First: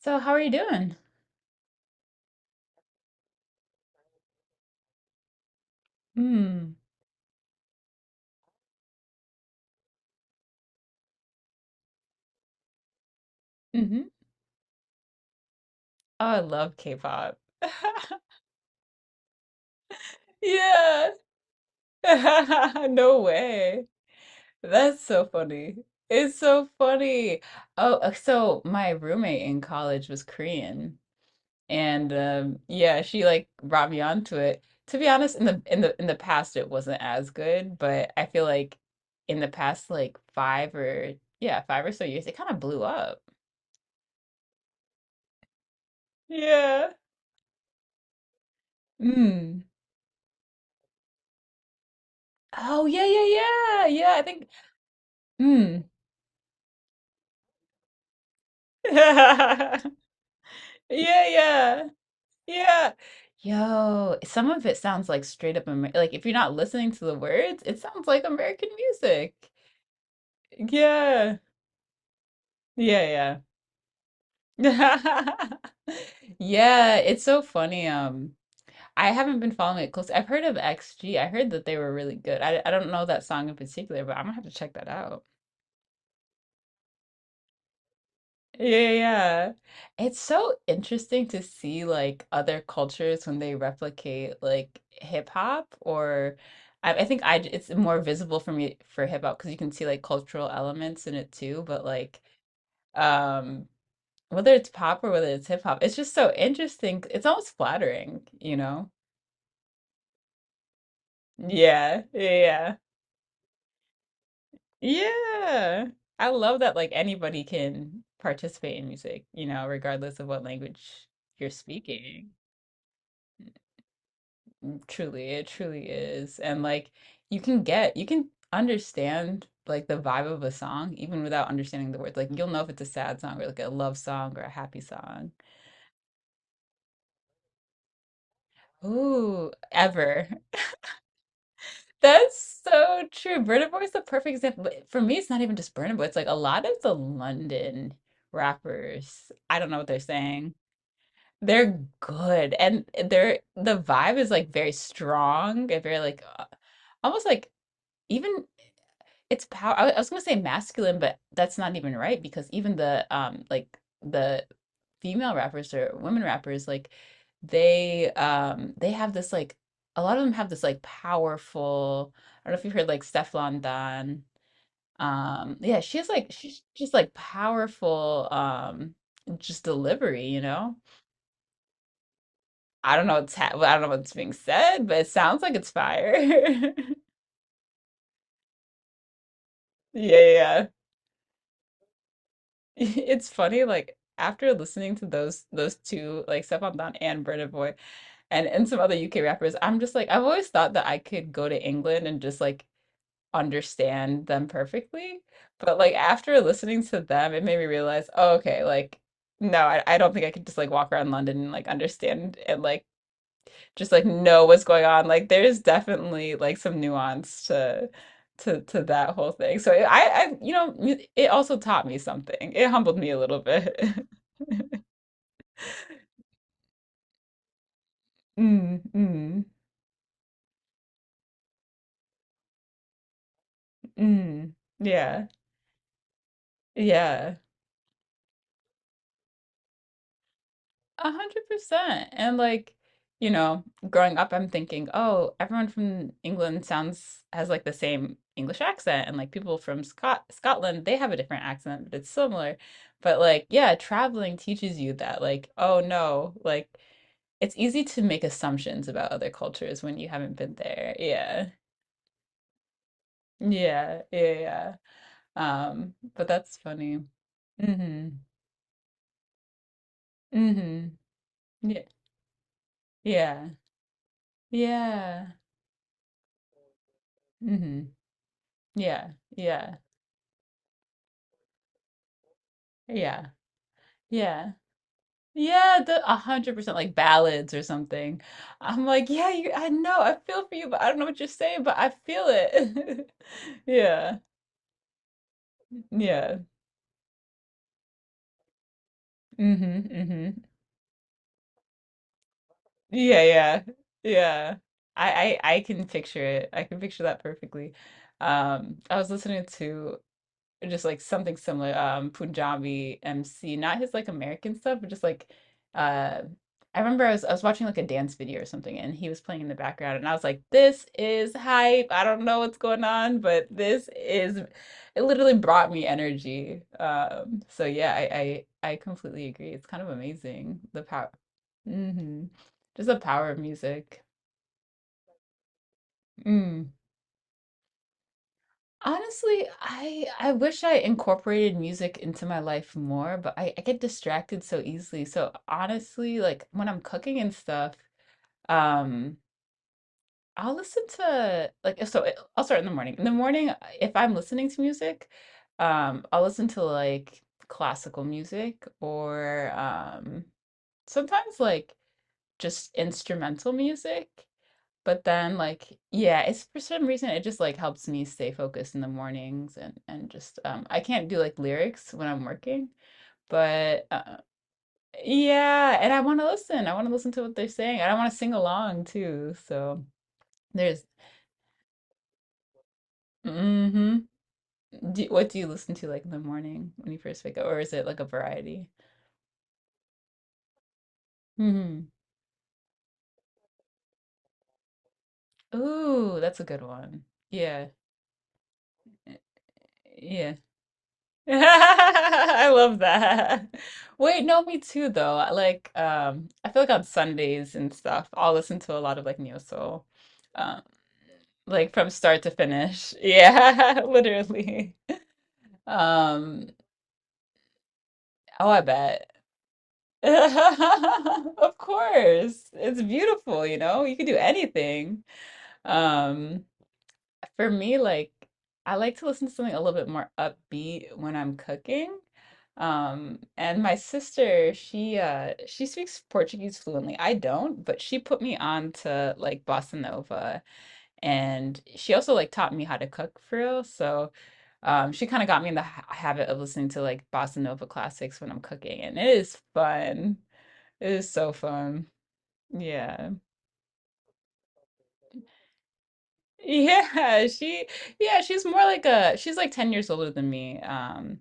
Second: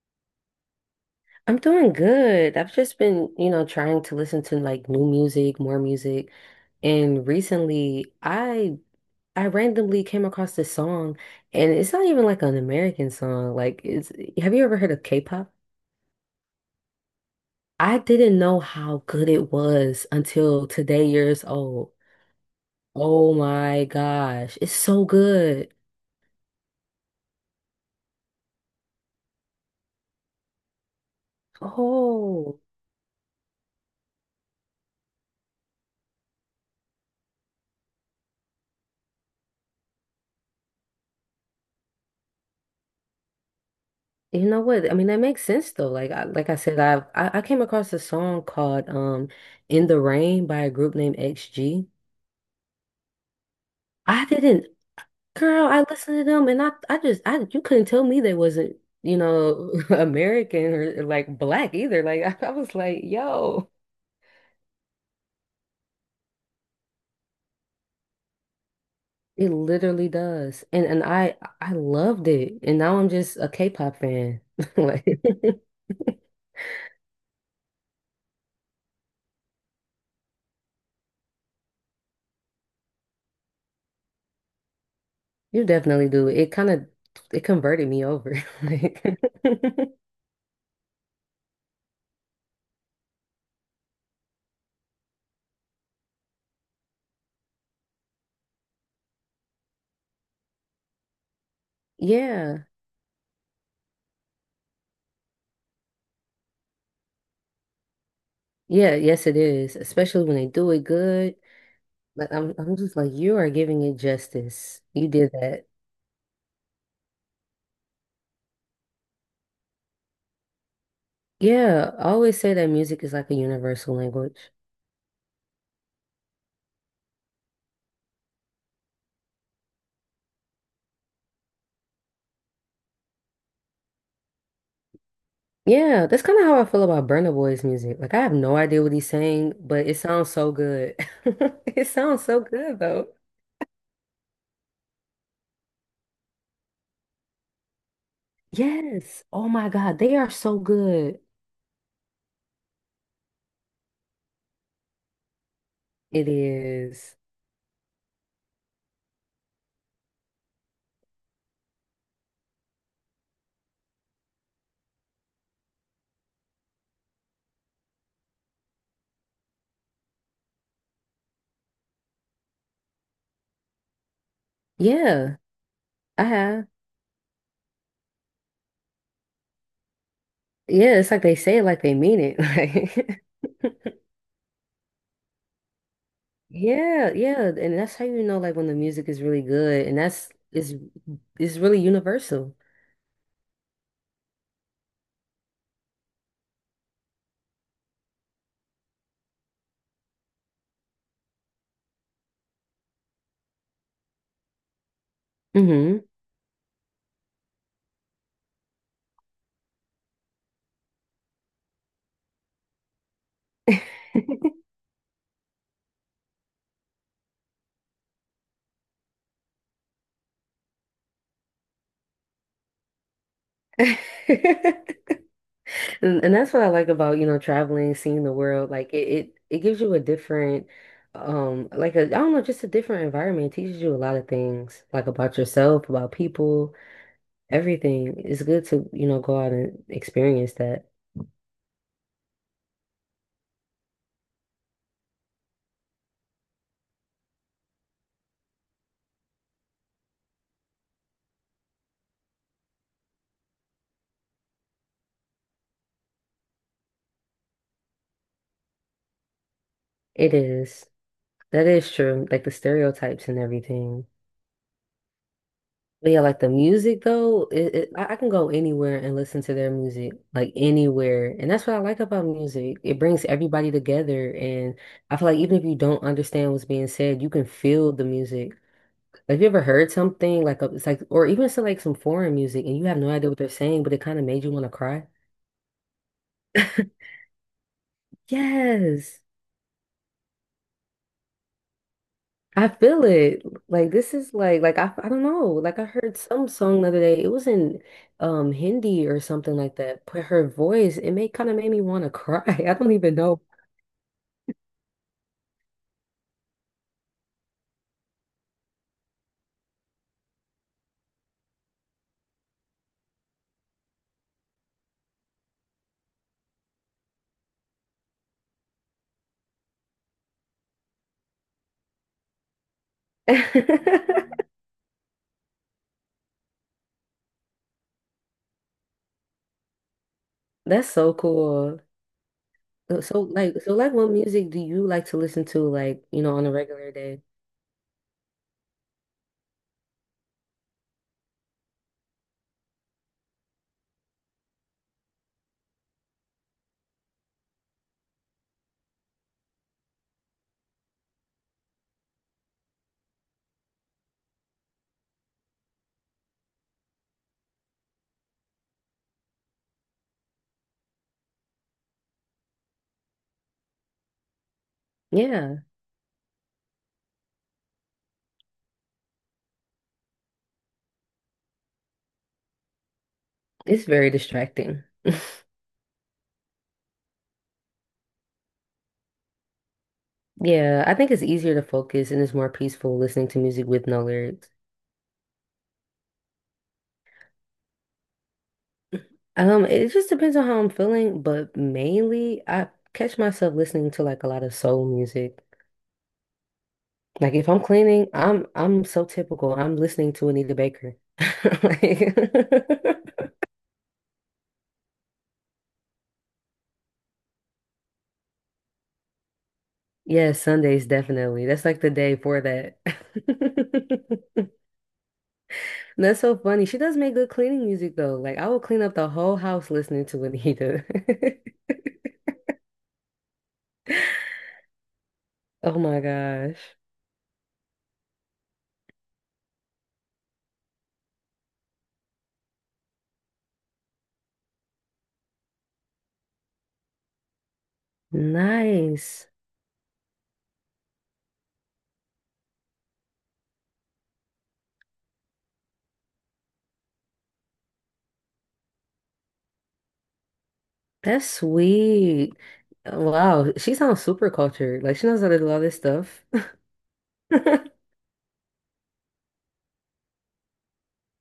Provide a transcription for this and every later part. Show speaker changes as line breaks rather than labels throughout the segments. So how are you doing?
I'm doing good. I've just been, you know, trying to listen to like new music, more music.
Mm.
And recently I randomly came across this song, and it's not even like an American song. Like
Mhm.
it's have you ever heard of K-pop?
Oh, I love K-pop.
I didn't know how good it was until today
Yeah.
years old.
No
Oh my
way.
gosh, it's
That's
so
so
good.
funny. It's so funny. Oh, so my roommate in college was Korean, and
Oh.
yeah, she like brought me onto it. To be honest, in the past, it wasn't as good, but I feel like in the past, like five or so years, it kind of blew up.
You know what? I mean, that makes sense though. Like I said,
Yeah.
I came across a song called
Mm.
In the Rain by a group named XG.
Oh, yeah, yeah, yeah, yeah, I
I
think.
didn't Girl,
Hmm.
I listened to them and I you couldn't tell me they wasn't, you know, American or,
Yeah,
like, black
yeah,
either. Like I was
yeah.
like, yo,
Yo, some of it sounds like straight up Amer like if you're not listening to the words, it sounds like American music.
it literally does. And I
Yeah,
I loved it. And now I'm just
yeah,
a K-pop fan. Like
yeah. Yeah, it's so funny. I haven't been following it close. I've heard of XG. I heard that they were really good. I don't know that song in particular, but I'm gonna have to check that out.
you definitely do. It kind of it converted me over.
Yeah, yeah,
Like
yeah. It's so interesting to see like other cultures when they replicate like hip hop or I think I it's more visible for me for hip hop because you can see like cultural elements in it too, but like
Yeah,
um whether it's pop or whether it's hip hop, it's just so interesting. It's almost flattering, you know?
yeah, yes, it is, especially when they do it good.
Yeah, yeah,
Like I'm,
yeah.
I'm just like, you are giving it justice. You did that.
Yeah. I love that like anybody can participate in music, you know, regardless of what language you're
Yeah, I
speaking.
always say that music is like a universal language.
Truly, it truly is. And like you can understand like the vibe of a song even without understanding the words. Like you'll know if it's a sad song or like a love song or a happy song.
Yeah, that's kind of how I feel about Burna Boy's music. Like I have no idea what he's
Ooh,
saying, but it
ever.
sounds so good. It sounds so
That's
good
so
though.
true. Burna Boy is the perfect example. But for me, it's not even just Burna Boy. It's like a lot of the London
Yes.
rappers.
Oh
I
my
don't know what they're
God, they are
saying.
so good.
They're good, and the vibe is like very strong and very
It is.
almost like even. It's power. I was gonna say masculine, but that's not even right because even the like the female rappers or women rappers, like they have this like a lot of them have this like powerful. I don't know if you've heard like Stefflon Don.
Yeah,
Yeah, she has
I
like she's
have.
just like powerful just delivery, you know?
Yeah, it's like they say it like they mean it.
I don't
Like
know what's being said, but it sounds like it's fire.
yeah, yeah, and that's how you know like when the music is really good, and
Yeah,
that's
yeah.
is really universal.
It's funny, like after listening to those two, like Stefan Don and Burna Boy, and some other UK rappers, I'm just like I've always thought that I could go to England and just like understand them perfectly, but like
Hmm.
after listening to them, it made me realize, oh, okay, like no, I don't think I could just like walk around London and like understand and like just like know what's going on. Like there's definitely like some nuance to to that whole thing. So I you know mu- it also taught me something. It humbled me a little bit.
And that's what I like about, you know, traveling, seeing the world.
Mm,
Like
mm,
it gives you a different, like I don't know, just a different environment. It teaches you a lot of
mm.
things, like
Yeah.
about yourself, about people,
Yeah.
everything. It's good to, you know, go out and experience that.
100%. And like, you know, growing up, I'm thinking, oh, everyone from England sounds has like the same English accent, and like people from Scotland, they have a different accent, but it's similar. But like, yeah, traveling teaches you that, like, oh no, like it's easy to make assumptions about other cultures when you
It
haven't been
is.
there. Yeah.
That is true. Like the stereotypes and
Yeah.
everything.
Yeah. Yeah.
But yeah,
But
like the
that's funny.
music though, it
Mm-hmm.
I can go anywhere and listen to their music, like
Mm-hmm.
anywhere. And that's what I
Yeah.
like about music. It brings
Yeah.
everybody together. And I feel
Yeah.
like even if you don't understand what's being said, you can
Mm-hmm.
feel the music.
Yeah,
Have you ever
yeah,
heard something like a, it's like or even it's like some foreign music and you have no
yeah,
idea what they're saying, but it kind of made you
yeah,
want to cry?
yeah. The 100% like ballads or something. I'm like,
Yes.
yeah, you, I know, I feel for you, but I don't know what you're saying, but I feel
I feel
it.
it. Like this
Yeah,
is like I don't know. Like I heard
yeah,
some song the other day. It was in Hindi or something
mm-hmm,
like that. But
mm-hmm.
her voice, it made kind of made me want to cry. I don't even
Yeah,
know.
yeah, yeah. I can picture it. I can picture that perfectly. I was listening to or just like something similar. Punjabi MC, not his like American stuff, but just uh, I remember I was watching like a dance video or something, and he was playing in the background, and I was like, "This is hype." I don't know what's going on, but this is it. Literally brought me energy. So yeah, I completely agree. It's kind of amazing the
That's
power,
so cool.
hmm, just the
So, so
power of
like so like
music.
what music do you like to listen to like, you know, on a
Mm.
regular day?
Honestly, I wish I incorporated music into my life more, but I get distracted so easily. So honestly, like when I'm cooking and stuff, um, I'll listen to like if so I'll start in the morning. In the morning, if I'm listening to music, I'll listen to like classical music or sometimes like just instrumental music. But then,
Yeah,
like, yeah, it's for some reason it just like helps me stay focused in the mornings and just I can't do like lyrics when I'm working,
it's
but
very distracting.
yeah, and I want to listen. I want to listen to what they're saying. I don't want to sing along too. So
Yeah,
there's
I think it's easier to focus and it's more peaceful listening to music
mm
with no
hmm.
lyrics.
What do you listen to like in the morning when you first wake up, or is it like a variety?
It just depends on how I'm feeling, but
Mm
mainly I catch myself listening to like a lot of soul music.
hmm. Ooh, that's a good one.
Like if I'm
Yeah.
cleaning, I'm so
Eh,
typical. I'm listening to
yeah.
Anita Baker. Like,
I love that. Wait, no, me too though. I feel like on Sundays and stuff, I'll listen to a lot of like neo soul,
yeah,
um,
Sundays definitely. That's
like
like
from
the day
start to
for that.
finish. Yeah, literally.
That's so
Um,
funny. She does make good cleaning music though. Like
oh,
I
I
will clean up the
bet.
whole house listening to Anita.
Of course. It's beautiful, you know? You can do anything.
Oh my
Um,
gosh.
For me, like I like to listen to something a little bit more upbeat when I'm cooking. And my sister, she speaks Portuguese fluently. I don't, but she put me on to
Nice.
like bossa nova, and she also like taught me how to cook for real. So, she kind of got me in the ha habit of listening to like bossa nova classics when I'm cooking, and it is fun. It is
That's
so fun.
sweet.
Yeah.
Wow. She sounds super cultured. Like she knows how to do all this stuff.
Yeah, she yeah, she's more like a she's like 10 years older than me.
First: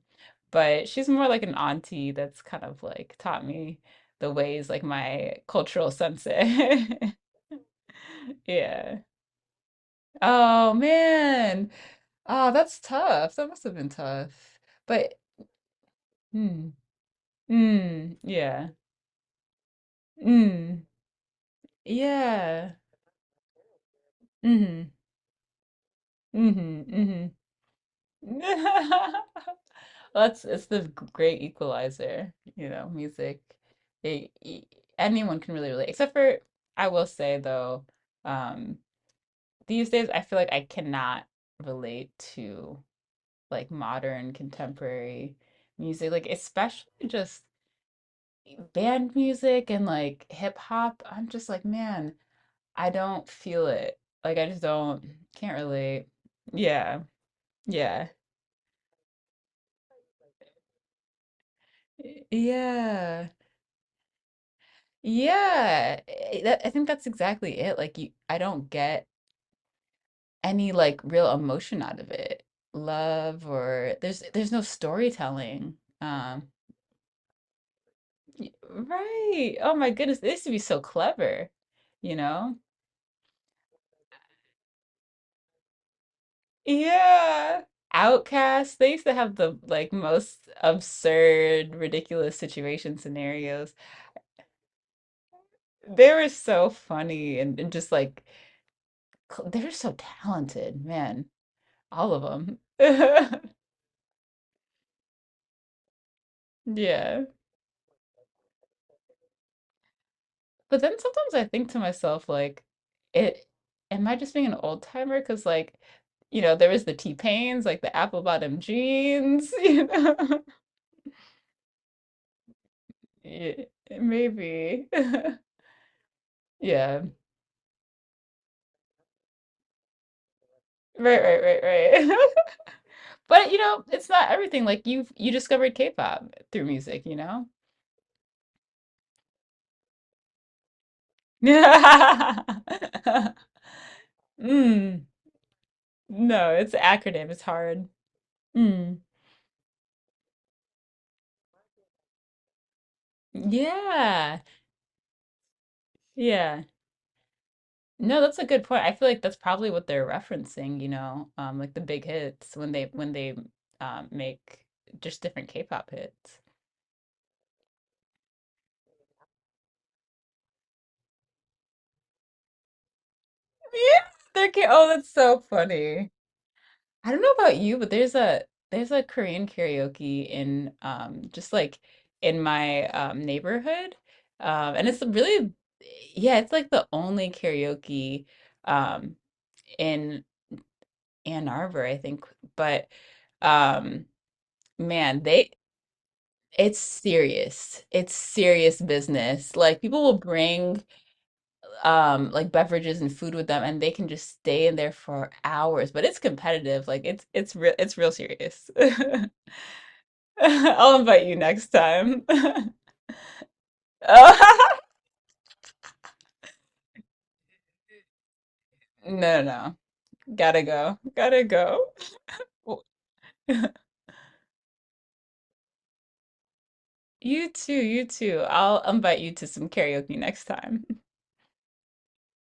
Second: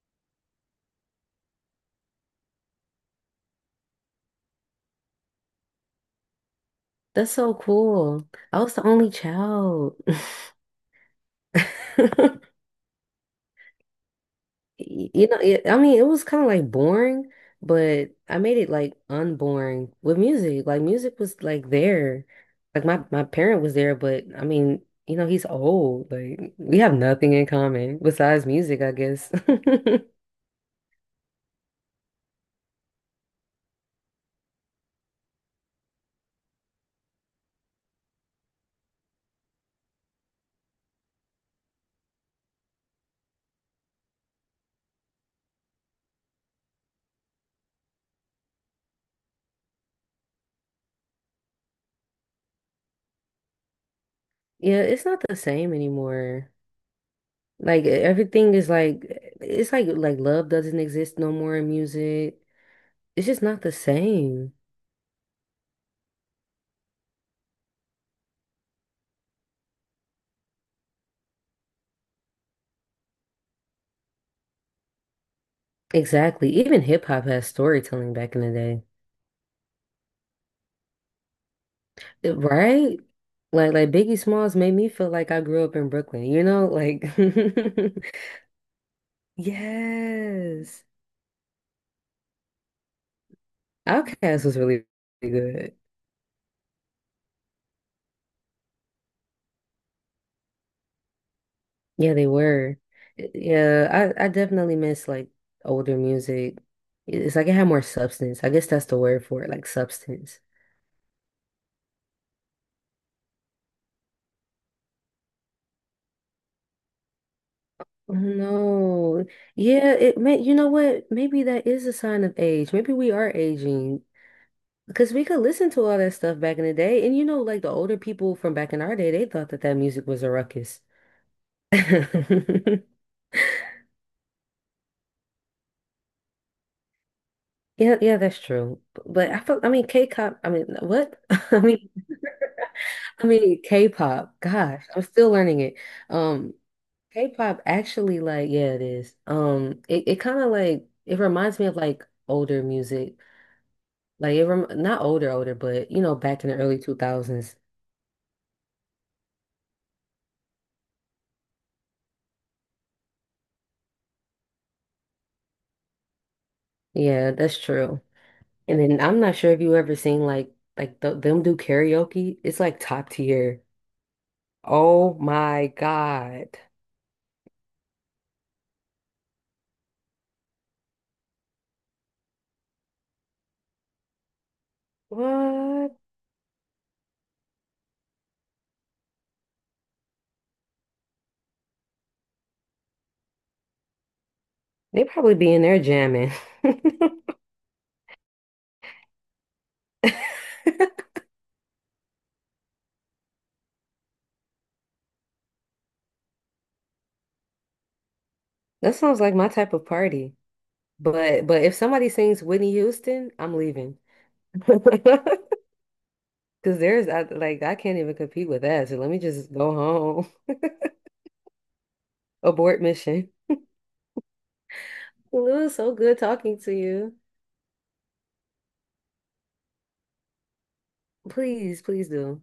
But she's more like an auntie that's kind of like taught me the ways, like my cultural sensei.
That's so cool. I was the
Yeah.
only child.
Oh man. Oh, that's tough. That must have been tough. But
You know, it, I mean, it was kind of like
mm,
boring, but
mm,
I made
yeah.
it like unboring with music. Like
Mm,
music was like there.
yeah.
Like my parent was there, but I mean,
Mm-hmm.
you know, he's old. Like we
Mm-hmm.
have
Mm-hmm.
nothing in common besides music, I guess.
that's It's the great equalizer, you know, music. They e- anyone can really relate, except for I will say though, um, these days I feel like I cannot relate to like modern contemporary music, like especially just band music and like hip hop. I'm just like, man, I don't feel it. Like I just
Yeah, it's
don't,
not the
can't
same
relate.
anymore.
Yeah,
Like
yeah,
everything is like it's like love doesn't exist no more in music. It's
yeah.
just not the same.
I think that's exactly it. I don't get any like real emotion out of it. Love or there's no storytelling.
Exactly. Even hip hop has storytelling back in the day.
Right. Oh my goodness, they used to be so clever, you know?
Right? Like Biggie Smalls made me feel like I grew up in Brooklyn, you know? Like
Yeah. Outcasts, they used to have the like most
yes.
absurd, ridiculous situation scenarios.
Outkast was really good.
They were so funny and just they were so talented, man. All
Yeah,
of
they
them.
were. Yeah, I definitely miss like older music.
Yeah.
It's like it had more substance. I guess that's the word for it, like substance.
But then sometimes I think to myself, like, it am I just being an old timer? Because like, you know, there was the T-Pains, like the apple bottom
No.
jeans, you
Yeah, it may
know?
you know what? Maybe that is a sign of age. Maybe we are
Ye
aging.
maybe.
Because we could listen to all that stuff back in the
Yeah.
day. And you know, like the older people from back in our day, they thought that that music was a ruckus.
Right, right, right, right. But, you know, it's not everything, like, you discovered K-pop through music, you know?
Yeah, yeah, that's true. But I feel, I mean, K-pop, I mean, what? I mean, K-pop, gosh, I'm
Mm.
still learning it.
No,
Um,
it's an acronym, it's
K-pop
hard.
actually like, yeah, it
Mm.
is. Um, it kind of like, it reminds me of like older music. Like
Yeah.
it rem not older, older, but you know, back in the
Yeah.
early 2000s.
No, that's a good point. I feel like that's probably what they're referencing, you know, like the big hits when they make just different K-pop hits.
Yeah, that's true. And then I'm not sure if you ever seen like th them do karaoke. It's like top tier.
Yeah, they're oh, that's
Oh
so
my
funny.
God.
I don't know about you, but there's a Korean karaoke in just like in my neighborhood, and it's really
What?
yeah, it's like the only karaoke um, in Ann Arbor, I think, but. Um,
They
man,
probably
they
be in there jamming.
It's serious. It's serious business. Like people will bring like beverages and food with them, and they can just stay in there for hours, but it's competitive. Like it's real serious.
That sounds like my type of party.
I'll invite you
But
next
if somebody
time.
sings Whitney Houston, I'm leaving. Because like I can't even compete with that. So let me
No, no,
just go
no.
home.
Gotta go. Gotta go.
Abort mission. Well, it was so good talking to you.
You too, you too. I'll invite you to some karaoke next time.
Please, please do.